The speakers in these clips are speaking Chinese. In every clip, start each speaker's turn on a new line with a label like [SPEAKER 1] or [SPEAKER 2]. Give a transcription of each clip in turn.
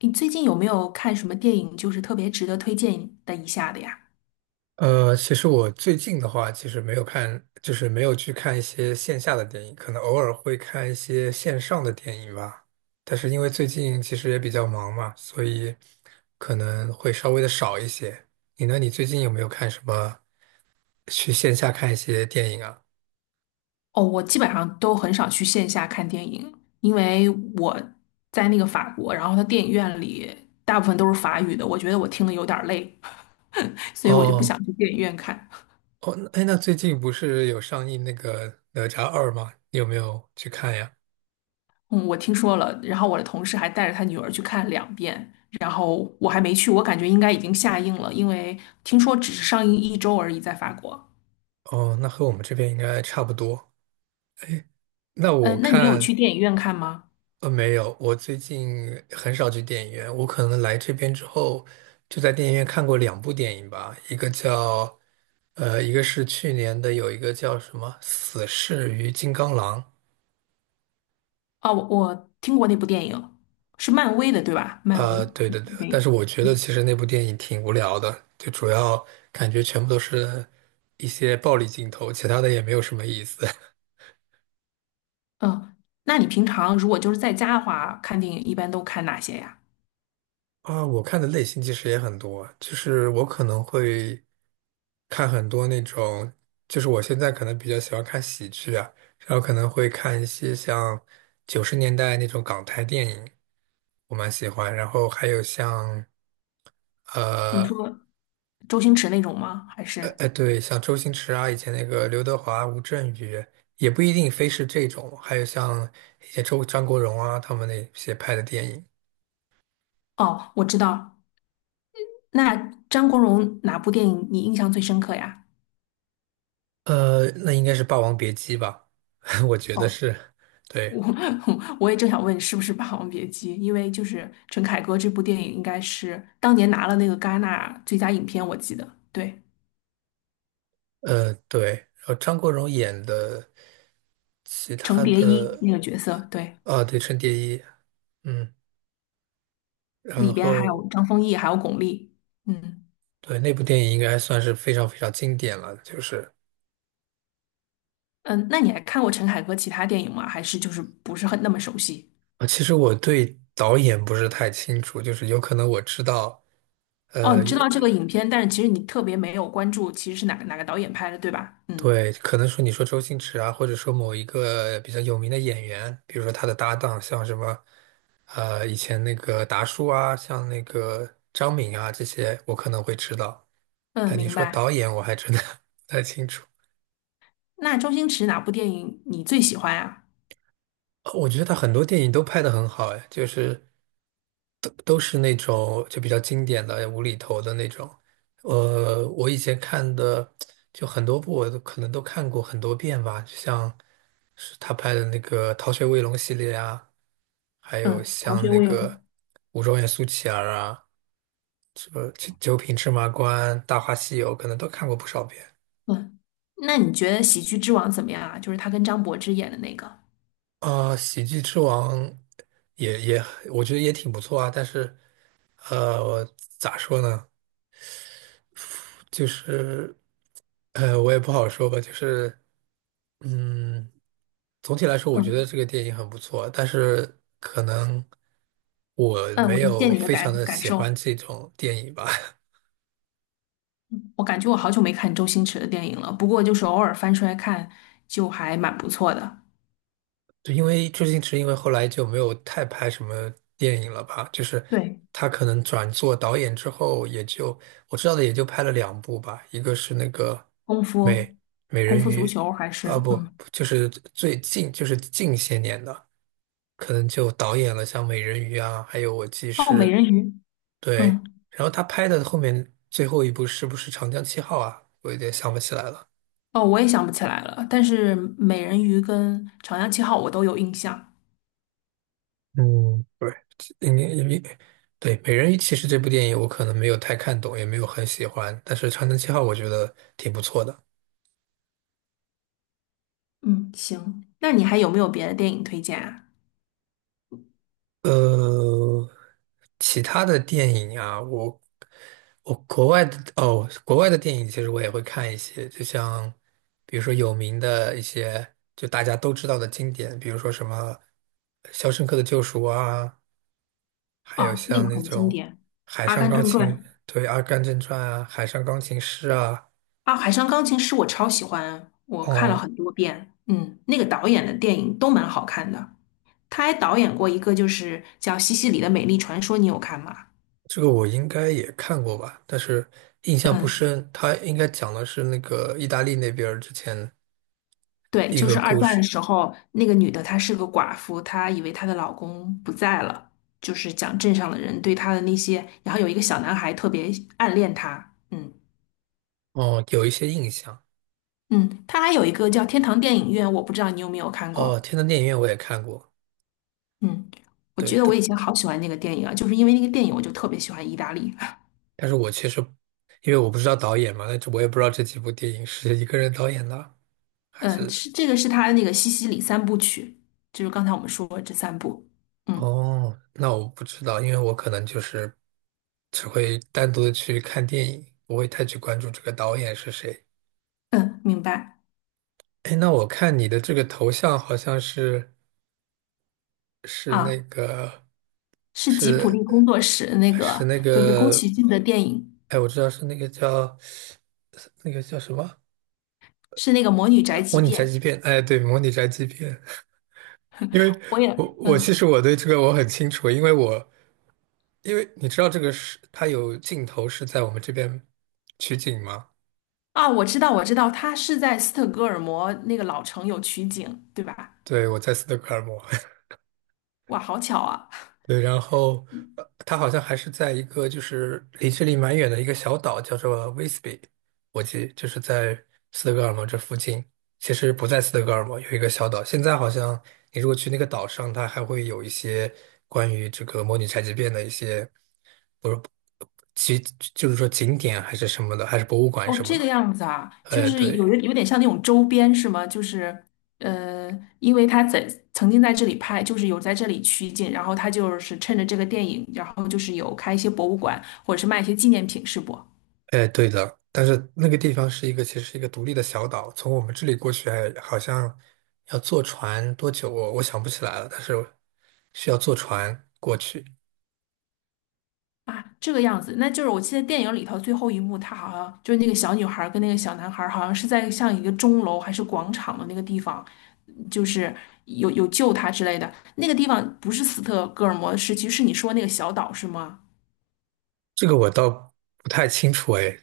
[SPEAKER 1] 你最近有没有看什么电影，就是特别值得推荐的一下的呀？
[SPEAKER 2] 其实我最近的话，其实没有看，就是没有去看一些线下的电影，可能偶尔会看一些线上的电影吧。但是因为最近其实也比较忙嘛，所以可能会稍微的少一些。你呢？你最近有没有看什么去线下看一些电影啊？
[SPEAKER 1] 哦，我基本上都很少去线下看电影，因为我在那个法国，然后它电影院里大部分都是法语的，我觉得我听的有点儿累，所以我就不想
[SPEAKER 2] 哦
[SPEAKER 1] 去电影院看。
[SPEAKER 2] 哦，哎，那最近不是有上映那个《哪吒二》吗？你有没有去看呀？
[SPEAKER 1] 嗯，我听说了，然后我的同事还带着他女儿去看2遍，然后我还没去，我感觉应该已经下映了，因为听说只是上映1周而已，在法国。
[SPEAKER 2] 哦，那和我们这边应该差不多。那我
[SPEAKER 1] 嗯，那你有去
[SPEAKER 2] 看。
[SPEAKER 1] 电影院看吗？
[SPEAKER 2] 没有，我最近很少去电影院。我可能来这边之后，就在电影院看过两部电影吧，一个叫，一个是去年的，有一个叫什么《死侍与金刚狼》。
[SPEAKER 1] 哦，我听过那部电影，是漫威的，对吧？漫威
[SPEAKER 2] 对对对，
[SPEAKER 1] 电
[SPEAKER 2] 但是
[SPEAKER 1] 影。
[SPEAKER 2] 我觉得其实那部电影挺无聊的，就主要感觉全部都是一些暴力镜头，其他的也没有什么意思。
[SPEAKER 1] 嗯，那你平常如果就是在家的话，看电影一般都看哪些呀？
[SPEAKER 2] 啊，我看的类型其实也很多，就是我可能会看很多那种，就是我现在可能比较喜欢看喜剧啊，然后可能会看一些像90年代那种港台电影，我蛮喜欢。然后还有像呃
[SPEAKER 1] 你说周星驰那种吗？还是？
[SPEAKER 2] 对，像周星驰啊，以前那个刘德华、吴镇宇，也不一定非是这种，还有像一些张国荣啊他们那些拍的电影。
[SPEAKER 1] 哦，我知道。那张国荣哪部电影你印象最深刻呀？
[SPEAKER 2] 那应该是《霸王别姬》吧？我觉得
[SPEAKER 1] 哦，
[SPEAKER 2] 是，对，
[SPEAKER 1] 我 我也正想问是不是《霸王别姬》，因为就是陈凯歌这部电影应该是当年拿了那个戛纳最佳影片，我记得。对，
[SPEAKER 2] 对。然后张国荣演的其
[SPEAKER 1] 程
[SPEAKER 2] 他
[SPEAKER 1] 蝶衣
[SPEAKER 2] 的，
[SPEAKER 1] 那个角色，对。
[SPEAKER 2] 啊，对，《春蝶衣》，嗯，然
[SPEAKER 1] 里边还
[SPEAKER 2] 后
[SPEAKER 1] 有张丰毅，还有巩俐。嗯
[SPEAKER 2] 对那部电影应该算是非常非常经典了。就是
[SPEAKER 1] 嗯，那你还看过陈凯歌其他电影吗？还是就是不是很那么熟悉？
[SPEAKER 2] 啊，其实我对导演不是太清楚，就是有可能我知道，
[SPEAKER 1] 哦，你知
[SPEAKER 2] 也。
[SPEAKER 1] 道这个影片，但是其实你特别没有关注，其实是哪个导演拍的，对吧？嗯
[SPEAKER 2] 对，可能说你说周星驰啊，或者说某一个比较有名的演员，比如说他的搭档，像什么，以前那个达叔啊，像那个张敏啊，这些我可能会知道。
[SPEAKER 1] 嗯，
[SPEAKER 2] 但你
[SPEAKER 1] 明
[SPEAKER 2] 说导
[SPEAKER 1] 白。
[SPEAKER 2] 演，我还真的 不太清楚。
[SPEAKER 1] 那周星驰哪部电影你最喜欢啊？
[SPEAKER 2] 我觉得他很多电影都拍得很好，哎，就是都是那种就比较经典的无厘头的那种。我以前看的就很多部，我都可能都看过很多遍吧，就像是他拍的那个《逃学威龙》系列啊。还有
[SPEAKER 1] 嗯，逃
[SPEAKER 2] 像
[SPEAKER 1] 学
[SPEAKER 2] 那
[SPEAKER 1] 威
[SPEAKER 2] 个
[SPEAKER 1] 龙。
[SPEAKER 2] 《五状元苏乞儿》啊，什么《九九品芝麻官》《大话西游》，可能都看过不少遍。
[SPEAKER 1] 嗯，那你觉得《喜剧之王》怎么样啊？就是他跟张柏芝演的那个。
[SPEAKER 2] 啊、喜剧之王也，我觉得也挺不错啊。但是，呃，咋说呢？就是，我也不好说吧。就是，嗯，总体来说，我觉得
[SPEAKER 1] 嗯
[SPEAKER 2] 这个电影很不错。但是，可能我
[SPEAKER 1] 嗯，我
[SPEAKER 2] 没
[SPEAKER 1] 理解
[SPEAKER 2] 有
[SPEAKER 1] 你的
[SPEAKER 2] 非常
[SPEAKER 1] 感
[SPEAKER 2] 的
[SPEAKER 1] 感
[SPEAKER 2] 喜
[SPEAKER 1] 受。
[SPEAKER 2] 欢这种电影吧。
[SPEAKER 1] 我感觉我好久没看周星驰的电影了，不过就是偶尔翻出来看，就还蛮不错的。
[SPEAKER 2] 就因为周星驰，因为后来就没有太拍什么电影了吧，就是
[SPEAKER 1] 对。
[SPEAKER 2] 他可能转做导演之后，也就我知道的也就拍了两部吧，一个是那个
[SPEAKER 1] 功夫，
[SPEAKER 2] 美美
[SPEAKER 1] 功
[SPEAKER 2] 人
[SPEAKER 1] 夫足
[SPEAKER 2] 鱼，
[SPEAKER 1] 球还
[SPEAKER 2] 啊
[SPEAKER 1] 是
[SPEAKER 2] 不，
[SPEAKER 1] 嗯，
[SPEAKER 2] 就是最近就是近些年的，可能就导演了像美人鱼啊，还有我记
[SPEAKER 1] 哦，美
[SPEAKER 2] 是，
[SPEAKER 1] 人鱼，
[SPEAKER 2] 对，
[SPEAKER 1] 嗯，
[SPEAKER 2] 然后他拍的后面最后一部是不是长江七号啊？我有点想不起来了。
[SPEAKER 1] 哦，我也想不起来了。但是美人鱼跟长江七号我都有印象。
[SPEAKER 2] 嗯，对，应该因为对《美人鱼》其实这部电影我可能没有太看懂，也没有很喜欢，但是《长城七号》我觉得挺不错的。
[SPEAKER 1] 嗯，行，那你还有没有别的电影推荐啊？
[SPEAKER 2] 呃，其他的电影啊，我我国外的哦，国外的电影其实我也会看一些，就像比如说有名的一些，就大家都知道的经典，比如说什么《肖申克的救赎》啊，还有
[SPEAKER 1] 啊，那
[SPEAKER 2] 像
[SPEAKER 1] 个
[SPEAKER 2] 那
[SPEAKER 1] 很经
[SPEAKER 2] 种
[SPEAKER 1] 典，
[SPEAKER 2] 《海
[SPEAKER 1] 《阿
[SPEAKER 2] 上
[SPEAKER 1] 甘
[SPEAKER 2] 钢
[SPEAKER 1] 正
[SPEAKER 2] 琴》
[SPEAKER 1] 传》
[SPEAKER 2] 对《阿甘正传》啊，《海上钢琴师》啊。
[SPEAKER 1] 啊，《海上钢琴师》我超喜欢，我看了
[SPEAKER 2] 哦，
[SPEAKER 1] 很多遍。嗯，那个导演的电影都蛮好看的。他还导演过一个就是叫《西西里的美丽传说》，你有看吗？
[SPEAKER 2] 这个我应该也看过吧，但是印象不
[SPEAKER 1] 嗯。
[SPEAKER 2] 深。他应该讲的是那个意大利那边儿之前
[SPEAKER 1] 对，
[SPEAKER 2] 一
[SPEAKER 1] 就
[SPEAKER 2] 个
[SPEAKER 1] 是二
[SPEAKER 2] 故
[SPEAKER 1] 战
[SPEAKER 2] 事，
[SPEAKER 1] 的时候，那个女的她是个寡妇，她以为她的老公不在了，就是讲镇上的人对她的那些，然后有一个小男孩特别暗恋她，嗯
[SPEAKER 2] 哦，有一些印象。
[SPEAKER 1] 嗯，她还有一个叫《天堂电影院》，我不知道你有没有看
[SPEAKER 2] 哦，
[SPEAKER 1] 过，
[SPEAKER 2] 天堂电影院我也看过，
[SPEAKER 1] 嗯，我觉
[SPEAKER 2] 对，
[SPEAKER 1] 得我
[SPEAKER 2] 但
[SPEAKER 1] 以前好喜欢那个电影啊，就是因为那个电影，我就特别喜欢意大利，
[SPEAKER 2] 但是我其实因为我不知道导演嘛，那这我也不知道这几部电影是一个人导演的，还
[SPEAKER 1] 嗯，
[SPEAKER 2] 是
[SPEAKER 1] 是这个是他的那个西西里三部曲，就是刚才我们说的这三部，嗯
[SPEAKER 2] 哦，那我不知道，因为我可能就是只会单独的去看电影，不会太去关注这个导演是谁。
[SPEAKER 1] 嗯，明白
[SPEAKER 2] 哎，那我看你的这个头像好像是。是那
[SPEAKER 1] 啊，
[SPEAKER 2] 个
[SPEAKER 1] 是吉普
[SPEAKER 2] 是
[SPEAKER 1] 力工作室那
[SPEAKER 2] 是
[SPEAKER 1] 个
[SPEAKER 2] 那
[SPEAKER 1] 就是宫
[SPEAKER 2] 个，
[SPEAKER 1] 崎骏的电影。
[SPEAKER 2] 哎，我知道是那个叫什么？
[SPEAKER 1] 是那个《魔女宅
[SPEAKER 2] 模
[SPEAKER 1] 急
[SPEAKER 2] 拟
[SPEAKER 1] 便》，
[SPEAKER 2] 宅急便。哎，对，模拟宅急便。因为
[SPEAKER 1] 我
[SPEAKER 2] 我
[SPEAKER 1] 也
[SPEAKER 2] 我其
[SPEAKER 1] 嗯
[SPEAKER 2] 实我对这个我很清楚，因为因为你知道这个是它有镜头是在我们这边取景吗？
[SPEAKER 1] 啊，我知道我知道，它是在斯德哥尔摩那个老城有取景，对吧？
[SPEAKER 2] 对，我在斯德哥尔摩。
[SPEAKER 1] 哇，好巧啊！
[SPEAKER 2] 对，然后它好像还是在一个就是离这里蛮远的一个小岛，叫做威斯比，我记就是在斯德哥尔摩这附近。其实不在斯德哥尔摩，有一个小岛。现在好像你如果去那个岛上，它还会有一些关于这个模拟宅急变的一些，不是，其就是说景点还是什么的，还是博物馆
[SPEAKER 1] 哦，
[SPEAKER 2] 什么
[SPEAKER 1] 这个
[SPEAKER 2] 的。
[SPEAKER 1] 样子啊，就是
[SPEAKER 2] 对，
[SPEAKER 1] 有点像那种周边是吗？就是呃，因为他曾经在这里拍，就是有在这里取景，然后他就是趁着这个电影，然后就是有开一些博物馆或者是卖一些纪念品，是不？
[SPEAKER 2] 哎，对的，但是那个地方是一个，其实是一个独立的小岛，从我们这里过去还好像要坐船多久我想不起来了，但是需要坐船过去，
[SPEAKER 1] 啊，这个样子，那就是我记得电影里头最后一幕，他好像就是那个小女孩儿跟那个小男孩儿好像是在像一个钟楼还是广场的那个地方，就是有有救他之类的。那个地方不是斯德哥尔摩市区，是你说那个小岛是吗？
[SPEAKER 2] 这个我倒不太清楚哎。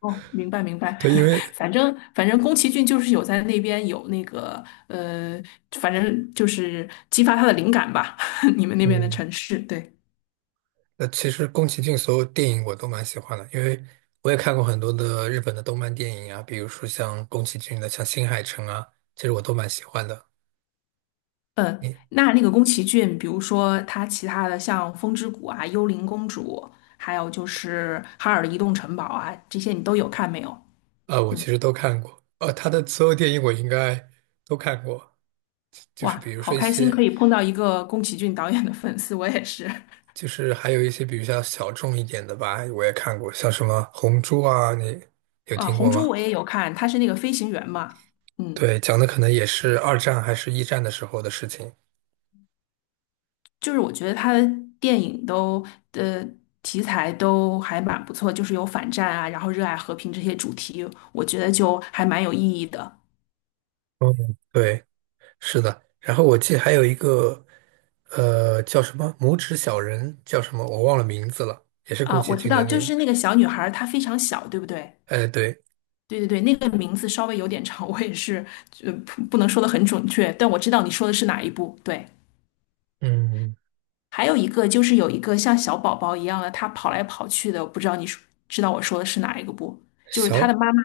[SPEAKER 1] 哦，明白明白，
[SPEAKER 2] 对，因为
[SPEAKER 1] 反正宫崎骏就是有在那边有那个反正就是激发他的灵感吧，你们那边的
[SPEAKER 2] 嗯，
[SPEAKER 1] 城市，对。
[SPEAKER 2] 那其实宫崎骏所有电影我都蛮喜欢的，因为我也看过很多的日本的动漫电影啊，比如说像宫崎骏的像《新海诚》啊，其实我都蛮喜欢的。
[SPEAKER 1] 嗯，
[SPEAKER 2] 你
[SPEAKER 1] 那个宫崎骏，比如说他其他的像《风之谷》啊、《幽灵公主》，还有就是《哈尔的移动城堡》啊，这些你都有看没有？
[SPEAKER 2] 啊，我
[SPEAKER 1] 嗯，
[SPEAKER 2] 其实都看过，他的所有电影我应该都看过。就是
[SPEAKER 1] 哇，
[SPEAKER 2] 比如
[SPEAKER 1] 好
[SPEAKER 2] 说一
[SPEAKER 1] 开心
[SPEAKER 2] 些，
[SPEAKER 1] 可以碰到一个宫崎骏导演的粉丝，我也是
[SPEAKER 2] 就是还有一些比较小众一点的吧，我也看过，像什么《红猪》啊，你有
[SPEAKER 1] 啊，
[SPEAKER 2] 听
[SPEAKER 1] 《红
[SPEAKER 2] 过
[SPEAKER 1] 猪》
[SPEAKER 2] 吗？
[SPEAKER 1] 我也有看，他是那个飞行员嘛，嗯，
[SPEAKER 2] 对，讲的可能也是二战还是一战的时候的事情。
[SPEAKER 1] 就是我觉得他的电影都呃题材都还蛮不错，就是有反战啊，然后热爱和平这些主题，我觉得就还蛮有意义的
[SPEAKER 2] 嗯，对，是的。然后我记得还有一个，叫什么《拇指小人》，叫什么我忘了名字了，也是宫
[SPEAKER 1] 啊。
[SPEAKER 2] 崎
[SPEAKER 1] 我知
[SPEAKER 2] 骏
[SPEAKER 1] 道，
[SPEAKER 2] 的
[SPEAKER 1] 就
[SPEAKER 2] 电影。
[SPEAKER 1] 是那个小女孩儿，她非常小，对不对？
[SPEAKER 2] 哎，对，
[SPEAKER 1] 对对对，那个名字稍微有点长，我也是，不能说的很准确，但我知道你说的是哪一部。对，
[SPEAKER 2] 嗯，
[SPEAKER 1] 还有一个就是有一个像小宝宝一样的，他跑来跑去的，我不知道知道我说的是哪一个不？就是他
[SPEAKER 2] 小
[SPEAKER 1] 的妈妈，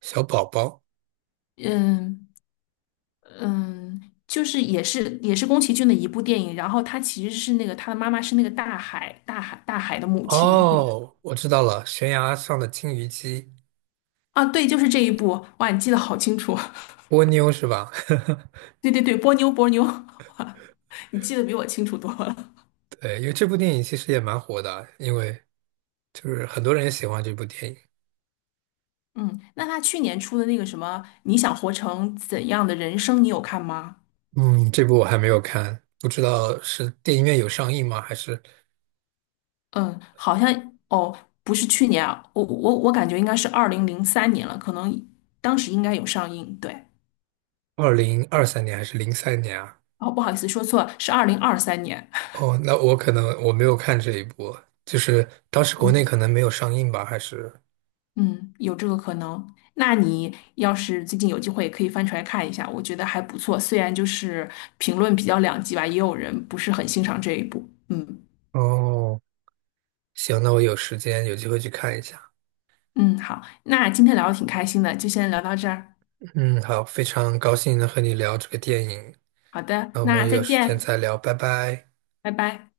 [SPEAKER 2] 小宝宝。
[SPEAKER 1] 嗯嗯，就是也是宫崎骏的一部电影，然后他其实是那个他的妈妈是那个大海的母亲，
[SPEAKER 2] 哦，我知道了，悬崖上的金鱼姬，
[SPEAKER 1] 啊，对，就是这一部，哇，你记得好清楚，
[SPEAKER 2] 波妞是吧？
[SPEAKER 1] 对对对，波妞波妞，你记得比我清楚多了。
[SPEAKER 2] 对，因为这部电影其实也蛮火的，因为就是很多人也喜欢这部电影。
[SPEAKER 1] 嗯，那他去年出的那个什么《你想活成怎样的人生》，你有看吗？
[SPEAKER 2] 嗯，这部我还没有看，不知道是电影院有上映吗？还是
[SPEAKER 1] 嗯，好像哦，不是去年啊，我感觉应该是2003年了，可能当时应该有上映。对，
[SPEAKER 2] 2023年还是零三年啊？
[SPEAKER 1] 哦，不好意思，说错了，是2023年。
[SPEAKER 2] 哦，那我可能我没有看这一部，就是当时国内
[SPEAKER 1] 嗯
[SPEAKER 2] 可能没有上映吧，还是
[SPEAKER 1] 嗯，有这个可能。那你要是最近有机会，也可以翻出来看一下，我觉得还不错。虽然就是评论比较两极吧，也有人不是很欣赏这一部。嗯
[SPEAKER 2] 哦，行，那我有时间有机会去看一下。
[SPEAKER 1] 嗯，好，那今天聊的挺开心的，就先聊到这儿。
[SPEAKER 2] 嗯，好，非常高兴能和你聊这个电影，
[SPEAKER 1] 好的，
[SPEAKER 2] 那我
[SPEAKER 1] 那
[SPEAKER 2] 们
[SPEAKER 1] 再
[SPEAKER 2] 有时间
[SPEAKER 1] 见，
[SPEAKER 2] 再聊，拜拜。
[SPEAKER 1] 拜拜。